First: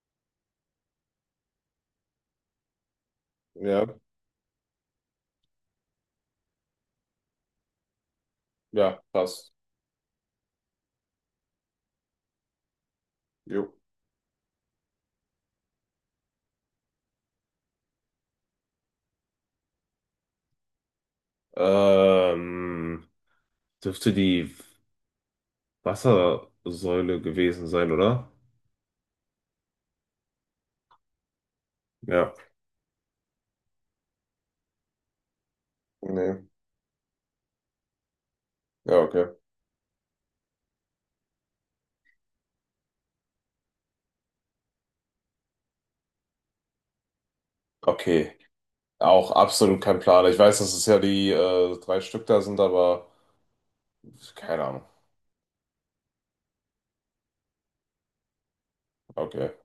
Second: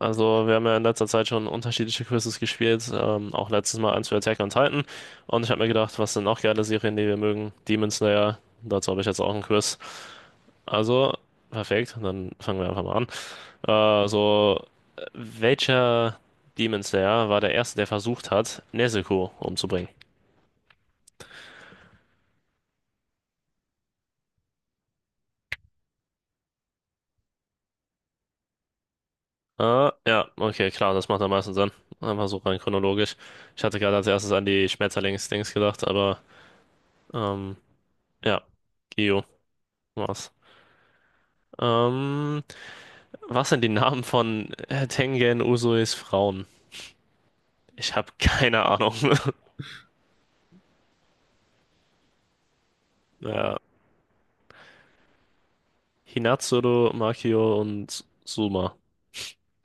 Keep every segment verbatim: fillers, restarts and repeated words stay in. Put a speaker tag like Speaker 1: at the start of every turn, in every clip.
Speaker 1: Also, wir haben ja in letzter Zeit schon unterschiedliche Quizzes gespielt, ähm, auch letztes
Speaker 2: Ja,
Speaker 1: Mal eins für Attack on Titan. Und ich habe mir gedacht, was sind noch geile Serien, die wir mögen? Demon Slayer, dazu
Speaker 2: ja,
Speaker 1: habe ich jetzt auch ein
Speaker 2: passt.
Speaker 1: Quiz. Also, perfekt, dann fangen wir einfach mal
Speaker 2: Jo.
Speaker 1: an. Äh, so, welcher Demon Slayer war der erste, der versucht hat, Nezuko umzubringen?
Speaker 2: Ähm, Dürfte die Wassersäule gewesen sein, oder?
Speaker 1: Äh, ja, okay, klar, das macht am meisten Sinn. Einfach
Speaker 2: Ja.
Speaker 1: so rein chronologisch. Ich hatte gerade als erstes an die Schmetterlings-Dings gedacht, aber
Speaker 2: Nee.
Speaker 1: ähm, ja,
Speaker 2: Ja,
Speaker 1: Gio
Speaker 2: okay.
Speaker 1: war's. Ähm, Was sind die Namen von äh, Tengen Usuis Frauen? Ich habe
Speaker 2: Okay.
Speaker 1: keine Ahnung.
Speaker 2: Auch absolut kein Plan. Ich weiß, dass es ja die äh, drei Stück da sind, aber
Speaker 1: Ja.
Speaker 2: keine Ahnung.
Speaker 1: Hinatsuru, Makio und Suma.
Speaker 2: Okay.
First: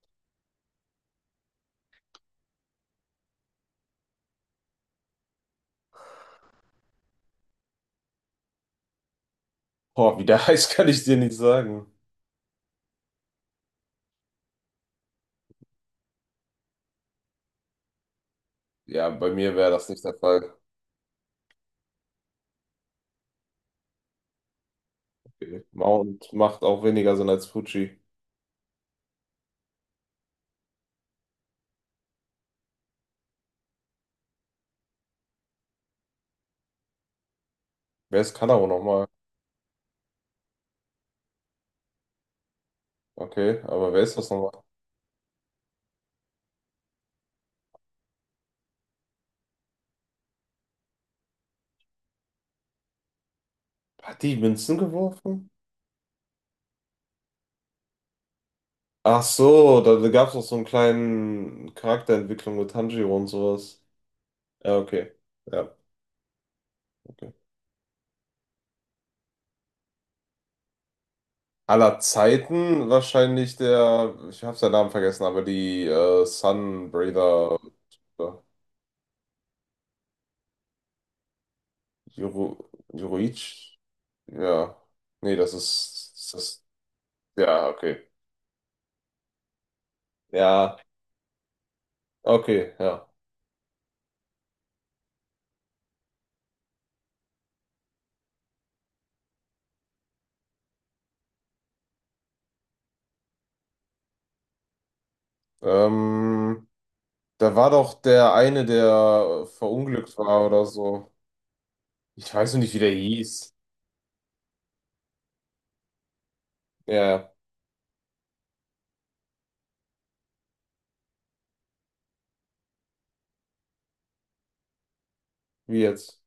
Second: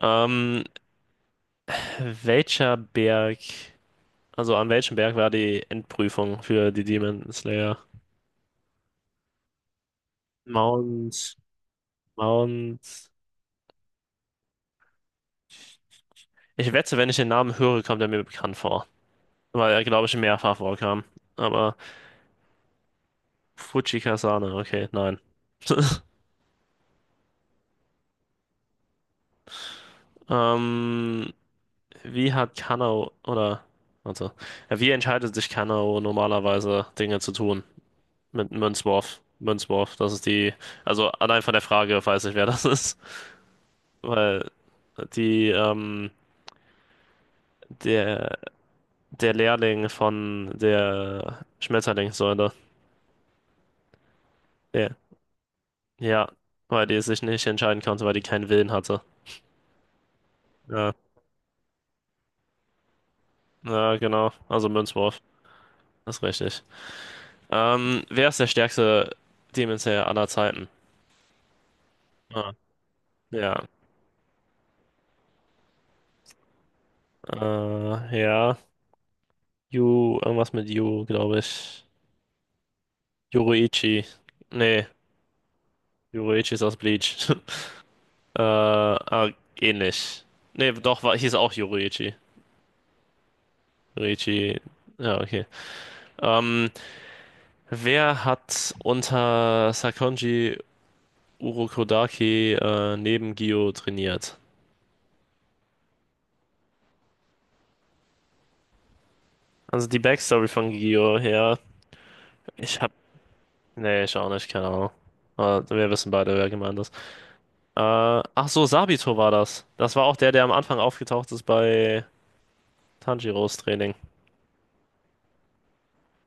Speaker 1: Ähm, welcher Berg, also an welchem Berg war die Endprüfung für die Demon Slayer?
Speaker 2: Boah, wie der heißt, kann ich dir nicht
Speaker 1: Mount,
Speaker 2: sagen.
Speaker 1: Mount. Ich wette, wenn ich den Namen höre, kommt er mir bekannt vor.
Speaker 2: Ja, bei mir wäre
Speaker 1: Weil er,
Speaker 2: das nicht
Speaker 1: glaube
Speaker 2: der
Speaker 1: ich,
Speaker 2: Fall.
Speaker 1: mehrfach vorkam. Aber Fujikasane, okay, nein.
Speaker 2: Okay. Mount macht auch weniger Sinn als Fuji.
Speaker 1: Ähm, Wie hat Kanao oder warte, ja, wie entscheidet sich Kanao normalerweise Dinge zu tun
Speaker 2: Wer ist
Speaker 1: mit einem
Speaker 2: Kanaro nochmal?
Speaker 1: Münzwurf? Münzwurf, das ist die, also allein von der Frage weiß ich, wer das ist,
Speaker 2: Okay, aber wer ist das
Speaker 1: weil
Speaker 2: nochmal?
Speaker 1: die ähm, der der Lehrling von der Schmetterlingssäule,
Speaker 2: Hat die Münzen
Speaker 1: der,
Speaker 2: geworfen?
Speaker 1: ja, weil die sich nicht entscheiden konnte, weil die keinen Willen hatte.
Speaker 2: Ach so, da gab es noch so einen
Speaker 1: Ja,
Speaker 2: kleinen Charakterentwicklung mit Tanjiro und sowas.
Speaker 1: ja, genau, also
Speaker 2: Ja, okay.
Speaker 1: Münzwurf,
Speaker 2: Ja,
Speaker 1: das ist richtig.
Speaker 2: okay.
Speaker 1: Ähm, wer ist der stärkste Demon Slayer aller Zeiten?
Speaker 2: Aller
Speaker 1: Ah,
Speaker 2: Zeiten wahrscheinlich
Speaker 1: ja.
Speaker 2: der, ich habe seinen Namen vergessen, aber die äh, Sunbreather
Speaker 1: Äh,
Speaker 2: äh,
Speaker 1: ja. Yu, irgendwas mit Yu, glaube ich.
Speaker 2: Yoru, Yoruichi?
Speaker 1: Yoruichi.
Speaker 2: Ja.
Speaker 1: Nee,
Speaker 2: Nee, das ist, ist das.
Speaker 1: Yoruichi ist
Speaker 2: Ist,
Speaker 1: aus Bleach.
Speaker 2: ja, okay.
Speaker 1: Äh, ah, ähnlich. Nee,
Speaker 2: Ja,
Speaker 1: doch, war, hieß auch Yoruichi.
Speaker 2: okay, ja.
Speaker 1: Yoruichi. Ja, okay. Ähm, wer hat unter Sakonji Urokodaki äh, neben Gio trainiert?
Speaker 2: Ähm, Da war doch der eine, der
Speaker 1: Also die
Speaker 2: verunglückt war
Speaker 1: Backstory
Speaker 2: oder
Speaker 1: von
Speaker 2: so.
Speaker 1: Gio, ja.
Speaker 2: Ich weiß noch nicht, wie
Speaker 1: Ich
Speaker 2: der
Speaker 1: hab.
Speaker 2: hieß.
Speaker 1: Nee, ich auch nicht, keine Ahnung. Aber wir wissen beide, wer gemeint ist.
Speaker 2: Ja,
Speaker 1: Äh, ach so, Sabito war das. Das war auch der, der am Anfang aufgetaucht ist bei Tanjiros Training.
Speaker 2: wie jetzt?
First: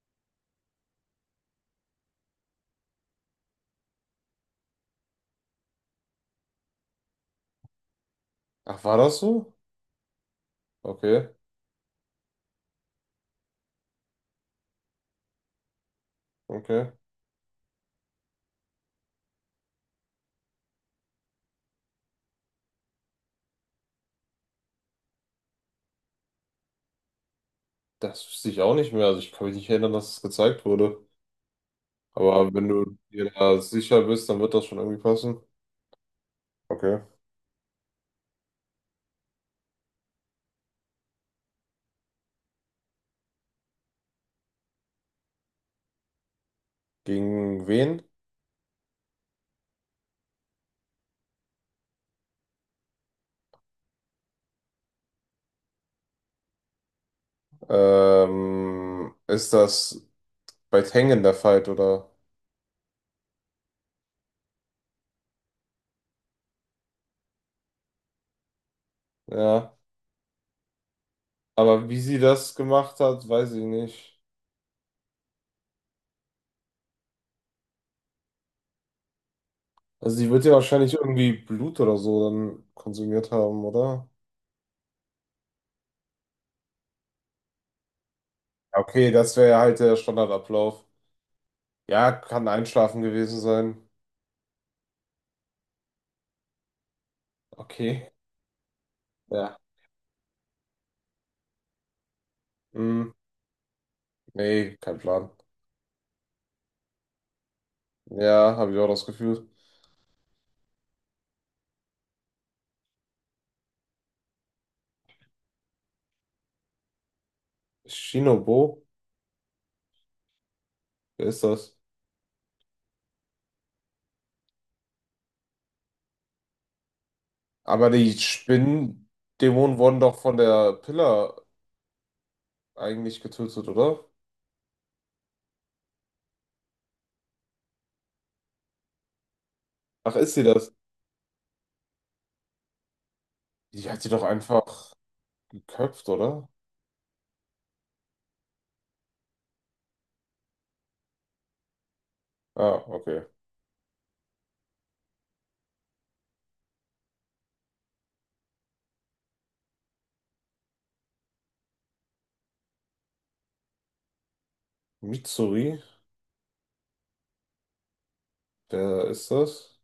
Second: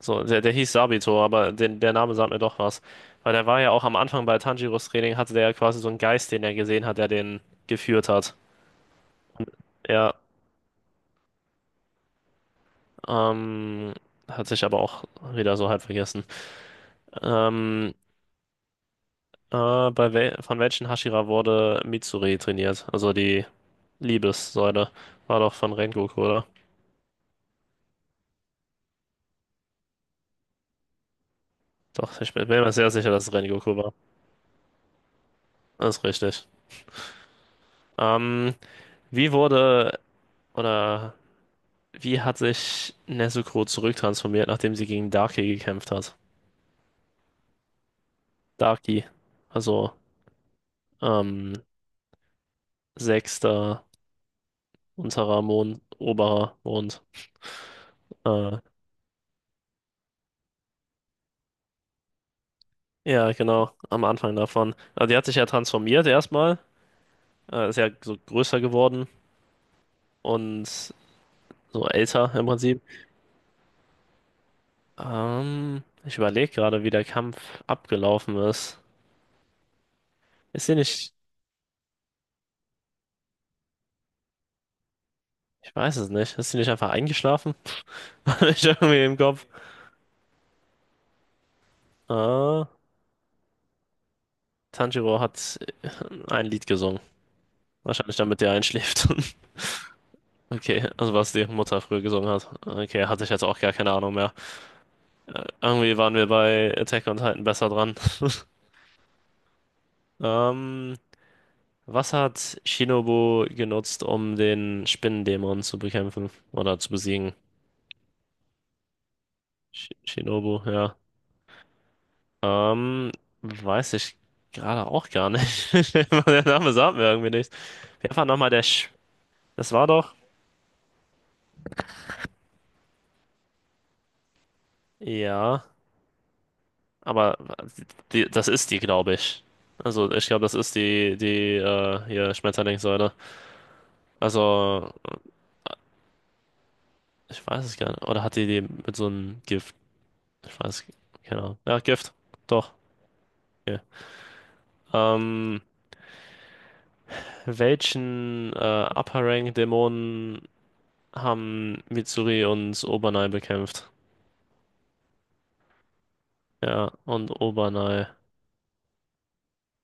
Speaker 1: So, der, der hieß Sabito, aber den, der Name sagt mir doch was. Weil der war ja auch am Anfang bei Tanjiros Training, hatte der ja quasi so einen Geist, den er gesehen hat, der den geführt hat.
Speaker 2: Ach, war das so?
Speaker 1: Ja,
Speaker 2: Okay,
Speaker 1: ähm, hat sich aber auch wieder so halb vergessen.
Speaker 2: okay.
Speaker 1: Ähm, äh, bei wel von welchen Hashira wurde Mitsuri trainiert? Also die Liebessäule. War doch von Rengoku, oder?
Speaker 2: Das wüsste ich auch nicht mehr. Also ich kann mich nicht erinnern, dass es gezeigt wurde.
Speaker 1: Doch, ich bin
Speaker 2: Aber
Speaker 1: bin
Speaker 2: wenn
Speaker 1: mir sehr
Speaker 2: du
Speaker 1: sicher, dass
Speaker 2: dir
Speaker 1: es
Speaker 2: da
Speaker 1: Rengoku war.
Speaker 2: sicher bist, dann wird das schon irgendwie passen.
Speaker 1: Das ist richtig.
Speaker 2: Okay.
Speaker 1: Ähm, wie wurde oder wie hat sich Nezuko zurücktransformiert, nachdem sie gegen Darkie gekämpft hat?
Speaker 2: Gegen wen?
Speaker 1: Darkie, also ähm, sechster unterer Mond, oberer Mond. Äh,
Speaker 2: Ähm, ist das bei Tengen der Fight, oder?
Speaker 1: ja, genau, am Anfang davon. Also die hat sich ja transformiert erstmal, äh, ist ja so größer geworden
Speaker 2: Ja.
Speaker 1: und so
Speaker 2: Aber wie sie
Speaker 1: älter im
Speaker 2: das
Speaker 1: Prinzip.
Speaker 2: gemacht hat, weiß ich nicht.
Speaker 1: Ähm, ich überlege gerade, wie der Kampf abgelaufen ist.
Speaker 2: Also sie wird ja
Speaker 1: Ist sie
Speaker 2: wahrscheinlich
Speaker 1: nicht,
Speaker 2: irgendwie Blut oder so dann konsumiert haben, oder?
Speaker 1: ich weiß es nicht, ist sie nicht einfach eingeschlafen? Ich
Speaker 2: Ja,
Speaker 1: irgendwie
Speaker 2: okay,
Speaker 1: im
Speaker 2: das
Speaker 1: Kopf.
Speaker 2: wäre ja halt der Standardablauf. Ja, kann
Speaker 1: Ah,
Speaker 2: Einschlafen gewesen sein.
Speaker 1: Tanjiro hat äh, ein Lied gesungen.
Speaker 2: Okay.
Speaker 1: Wahrscheinlich damit der einschläft.
Speaker 2: Ja.
Speaker 1: Okay, also was die Mutter früher gesungen hat. Okay,
Speaker 2: Mm.
Speaker 1: hatte ich jetzt auch gar keine Ahnung mehr.
Speaker 2: Nee, kein Plan.
Speaker 1: Äh, Irgendwie waren wir bei Attack on Titan besser dran.
Speaker 2: Ja, habe ich auch das Gefühl.
Speaker 1: Ähm, was hat Shinobu genutzt, um den Spinnendämon zu bekämpfen oder zu besiegen?
Speaker 2: Shinobu,
Speaker 1: Sh Shinobu, ja.
Speaker 2: wer ist das?
Speaker 1: Ähm, weiß ich gerade auch gar nicht. Der Name sagt mir irgendwie nichts.
Speaker 2: Aber die
Speaker 1: Wer war nochmal der Sch Das
Speaker 2: Spinnendämonen
Speaker 1: war
Speaker 2: wurden
Speaker 1: doch.
Speaker 2: doch von der Pillar eigentlich getötet, oder?
Speaker 1: Ja, aber die, das ist die, glaube ich. Also
Speaker 2: Ach,
Speaker 1: ich
Speaker 2: ist sie
Speaker 1: glaube, das
Speaker 2: das?
Speaker 1: ist die, die äh, hier Schmetterlingssäule.
Speaker 2: Die hat sie doch
Speaker 1: Also
Speaker 2: einfach geköpft, oder?
Speaker 1: ich weiß es gar nicht. Oder hat die die mit so einem Gift? Ich weiß, keine Ahnung. Ja, Gift. Doch.
Speaker 2: Ah, okay.
Speaker 1: Okay. Ähm, welchen äh, Upper Rank Dämonen haben Mitsuri und Obernai bekämpft?
Speaker 2: Mitsuri,
Speaker 1: Ja, und Obernai.
Speaker 2: wer ist das?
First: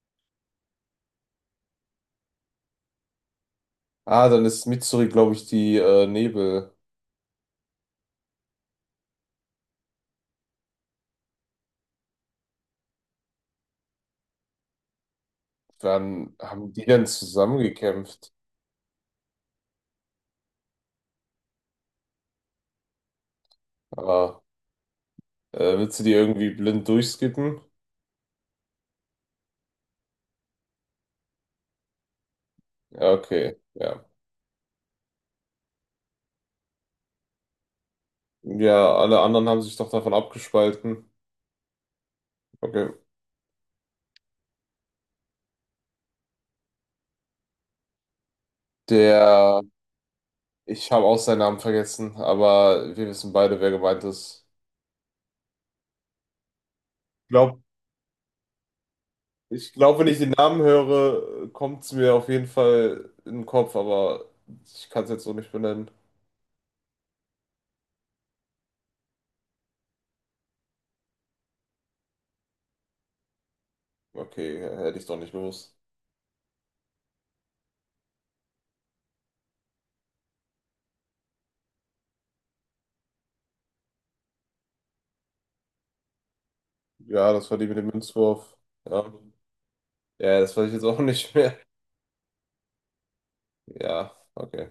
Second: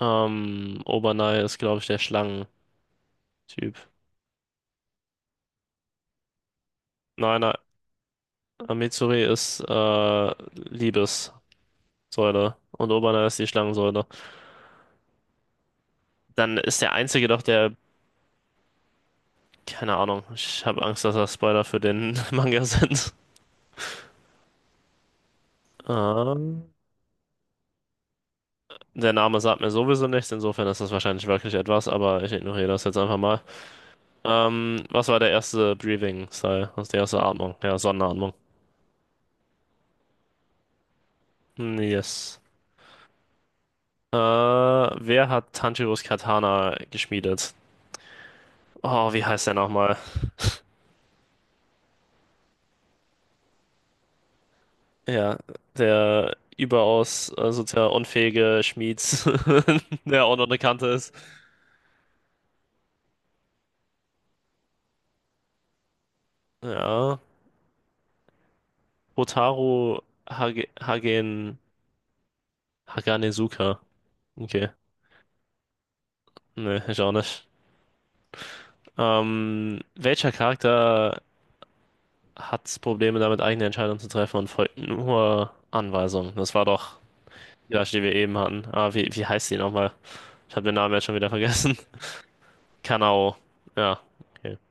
Speaker 1: Ähm, Obernai ist, glaube ich, der Schlangentyp.
Speaker 2: Ah, dann ist Mitsuri, glaube ich, die äh, Nebel.
Speaker 1: Nein, nein. äh, Mitsuri ist äh, Liebes. Säule und Oberner ist die Schlangensäule.
Speaker 2: Wann
Speaker 1: Dann
Speaker 2: haben
Speaker 1: ist
Speaker 2: die
Speaker 1: der
Speaker 2: denn
Speaker 1: einzige doch der,
Speaker 2: zusammengekämpft?
Speaker 1: keine Ahnung, ich habe Angst, dass das Spoiler für den Manga sind.
Speaker 2: Ah, äh, willst du die irgendwie
Speaker 1: Ähm,
Speaker 2: blind durchskippen?
Speaker 1: der Name sagt mir sowieso nichts, insofern ist das wahrscheinlich wirklich etwas, aber ich ignoriere das jetzt
Speaker 2: Ja,
Speaker 1: einfach mal.
Speaker 2: okay, ja.
Speaker 1: Ähm, was war der erste Breathing-Style? Was ist die erste Atmung? Ja, Sonnenatmung.
Speaker 2: Ja, alle anderen haben sich doch davon abgespalten.
Speaker 1: Hm, Yes.
Speaker 2: Okay.
Speaker 1: Äh, wer hat Tanjiros Katana geschmiedet? Oh, wie heißt der
Speaker 2: Der,
Speaker 1: nochmal?
Speaker 2: ich habe auch seinen Namen vergessen, aber wir wissen beide, wer gemeint ist.
Speaker 1: Ja, der überaus äh,
Speaker 2: Glaub,
Speaker 1: sozial unfähige Schmied,
Speaker 2: Ich glaube, wenn ich
Speaker 1: der
Speaker 2: den
Speaker 1: auch noch eine
Speaker 2: Namen
Speaker 1: Kante ist.
Speaker 2: höre, kommt es mir auf jeden Fall in den Kopf, aber ich kann es jetzt so nicht benennen.
Speaker 1: Ja, Hotaru Hage, Hagen, Haganezuka.
Speaker 2: Okay,
Speaker 1: Okay,
Speaker 2: hätte ich doch nicht gewusst.
Speaker 1: ne, ich auch nicht. Ähm, welcher Charakter hat Probleme damit, eigene Entscheidungen zu treffen und folgt nur Anweisungen? Das war doch
Speaker 2: Ja, das war die
Speaker 1: die,
Speaker 2: mit dem
Speaker 1: Flasche, die wir eben
Speaker 2: Münzwurf.
Speaker 1: hatten. Ah, wie,
Speaker 2: Ja,
Speaker 1: wie heißt die nochmal?
Speaker 2: ja,
Speaker 1: Ich
Speaker 2: das
Speaker 1: habe
Speaker 2: weiß ich
Speaker 1: den
Speaker 2: jetzt
Speaker 1: Namen
Speaker 2: auch
Speaker 1: jetzt schon wieder
Speaker 2: nicht mehr.
Speaker 1: vergessen. Kanao. Ja,
Speaker 2: Ja,
Speaker 1: okay.
Speaker 2: okay.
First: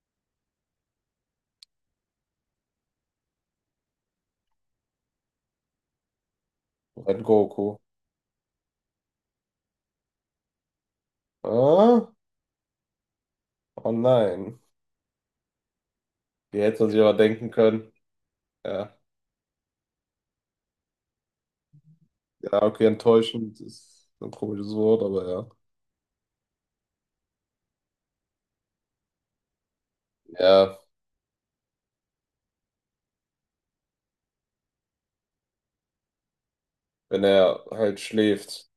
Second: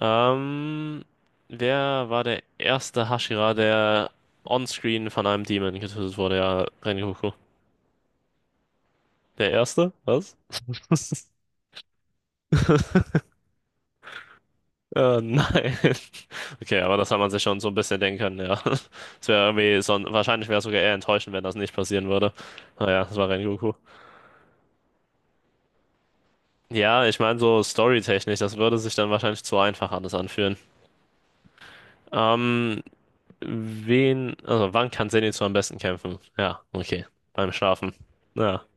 Speaker 1: Ähm, wer war der erste Hashira, der onscreen von einem Demon getötet wurde? Ja,
Speaker 2: Red
Speaker 1: Rengoku.
Speaker 2: Goku.
Speaker 1: Der erste? Was?
Speaker 2: Ah, oh nein.
Speaker 1: Äh, nein.
Speaker 2: Die
Speaker 1: Okay,
Speaker 2: hätte man
Speaker 1: aber
Speaker 2: sich
Speaker 1: das
Speaker 2: aber
Speaker 1: hat man sich
Speaker 2: denken
Speaker 1: schon so ein
Speaker 2: können.
Speaker 1: bisschen denken können, ja.
Speaker 2: Ja.
Speaker 1: Es wäre irgendwie so, wahrscheinlich wäre es sogar eher enttäuschend, wenn das nicht passieren würde.
Speaker 2: Ja, okay,
Speaker 1: Naja, das war
Speaker 2: enttäuschend
Speaker 1: Rengoku.
Speaker 2: ist ein komisches Wort, aber ja.
Speaker 1: Ja, ich meine, so storytechnisch, das würde sich dann wahrscheinlich zu einfach alles anfühlen.
Speaker 2: Ja,
Speaker 1: Ähm, wen, also wann kann Zenitsu am besten kämpfen? Ja, okay.
Speaker 2: wenn
Speaker 1: Beim
Speaker 2: er
Speaker 1: Schlafen.
Speaker 2: halt
Speaker 1: Ja.
Speaker 2: schläft.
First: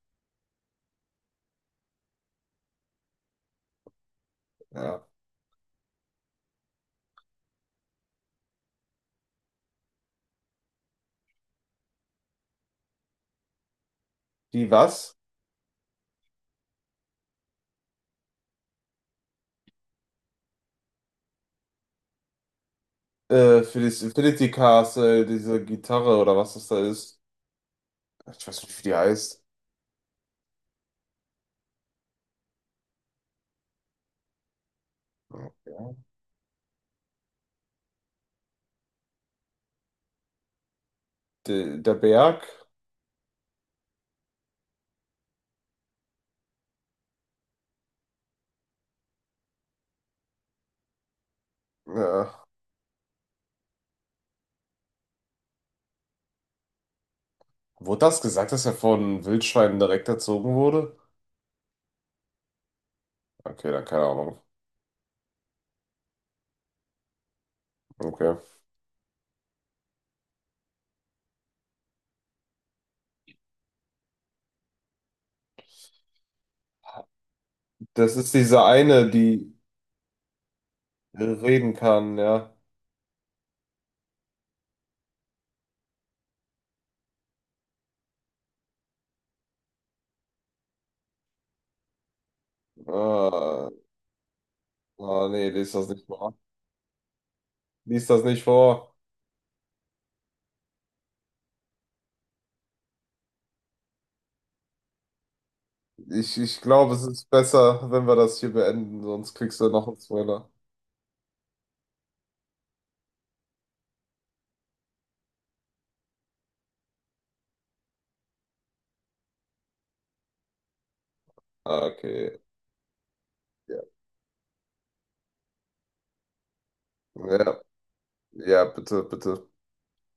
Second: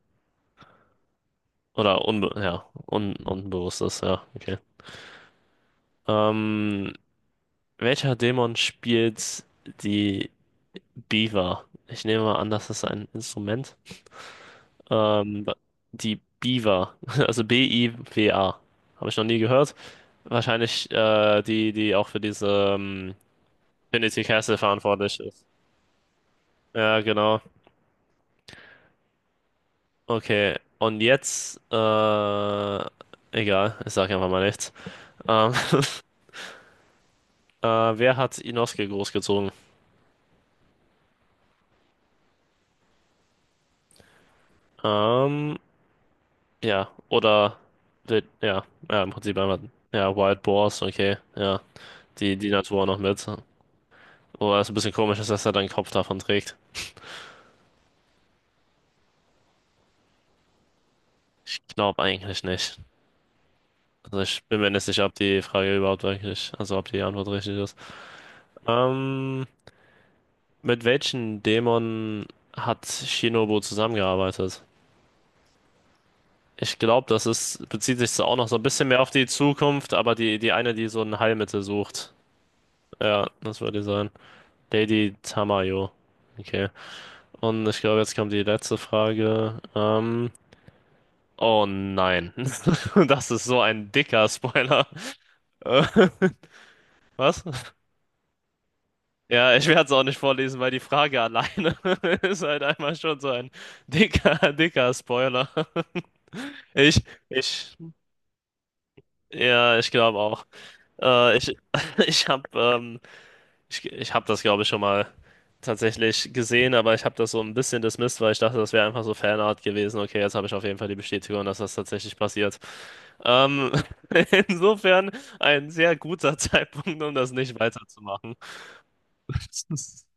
Speaker 1: Oder unbe ja, un unbewusstes, ja, okay.
Speaker 2: Ja.
Speaker 1: Ähm, welcher Dämon spielt die Biwa? Ich nehme mal an, das ist ein Instrument.
Speaker 2: Die was?
Speaker 1: Ähm, die Biwa, also B-I-W-A. Habe ich noch nie gehört. Wahrscheinlich äh, die, die auch für diese ähm,
Speaker 2: Äh, für das
Speaker 1: Trinity
Speaker 2: Infinity
Speaker 1: Castle verantwortlich
Speaker 2: Castle,
Speaker 1: ist.
Speaker 2: diese Gitarre oder was das da
Speaker 1: Ja,
Speaker 2: ist.
Speaker 1: genau.
Speaker 2: Ich weiß nicht, wie die heißt.
Speaker 1: Okay. Und jetzt, äh, egal, ich sage einfach mal nichts. Ähm,
Speaker 2: Ja.
Speaker 1: äh, wer hat Inosuke großgezogen?
Speaker 2: De, der Berg?
Speaker 1: Ähm, Ja, oder wild, ja, ja, im Prinzip einmal, ja, Wild Boars, okay, ja, die,
Speaker 2: Ja.
Speaker 1: die Natur noch mit. Oder ist ein bisschen komisch, ist, dass er dann Kopf davon trägt.
Speaker 2: Wurde das gesagt, dass er von Wildschweinen direkt erzogen wurde?
Speaker 1: Ich glaube eigentlich nicht.
Speaker 2: Okay, dann keine
Speaker 1: Also
Speaker 2: Ahnung.
Speaker 1: ich bin mir nicht sicher, ob die Frage überhaupt wirklich, also ob die Antwort richtig ist.
Speaker 2: Okay.
Speaker 1: Ähm, mit welchen Dämonen hat Shinobu zusammengearbeitet? Ich glaube, das ist, bezieht sich
Speaker 2: Das
Speaker 1: so
Speaker 2: ist
Speaker 1: auch noch so
Speaker 2: diese
Speaker 1: ein bisschen mehr
Speaker 2: eine,
Speaker 1: auf die
Speaker 2: die
Speaker 1: Zukunft, aber die, die eine, die so ein Heilmittel
Speaker 2: reden
Speaker 1: sucht.
Speaker 2: kann, ja.
Speaker 1: Ja, das würde die sein. Lady Tamayo. Okay. Und ich glaube, jetzt kommt die letzte Frage. Ähm, oh nein. Das ist so
Speaker 2: Ah,
Speaker 1: ein dicker Spoiler.
Speaker 2: ah, nee, lies
Speaker 1: Äh,
Speaker 2: das nicht vor.
Speaker 1: Was?
Speaker 2: Lies das nicht vor.
Speaker 1: Ja, ich werde es auch nicht vorlesen, weil die Frage alleine ist halt einmal schon so ein dicker, dicker Spoiler.
Speaker 2: Ich, ich glaube, es
Speaker 1: Ich,
Speaker 2: ist
Speaker 1: ich,
Speaker 2: besser, wenn wir das hier beenden, sonst kriegst du
Speaker 1: ja,
Speaker 2: noch
Speaker 1: ich
Speaker 2: einen
Speaker 1: glaube auch.
Speaker 2: Spoiler.
Speaker 1: Äh, ich, ich habe ähm, Ich, ich habe das, glaube ich, schon mal tatsächlich gesehen, aber ich habe das so ein bisschen dismissed, weil ich dachte, das wäre einfach so Fanart gewesen. Okay, jetzt habe ich auf jeden Fall die Bestätigung, dass das
Speaker 2: Ah,
Speaker 1: tatsächlich
Speaker 2: okay.
Speaker 1: passiert. Ähm,
Speaker 2: Ja,
Speaker 1: insofern ein sehr guter Zeitpunkt, um das nicht
Speaker 2: ja,
Speaker 1: weiterzumachen.
Speaker 2: ja, bitte, bitte.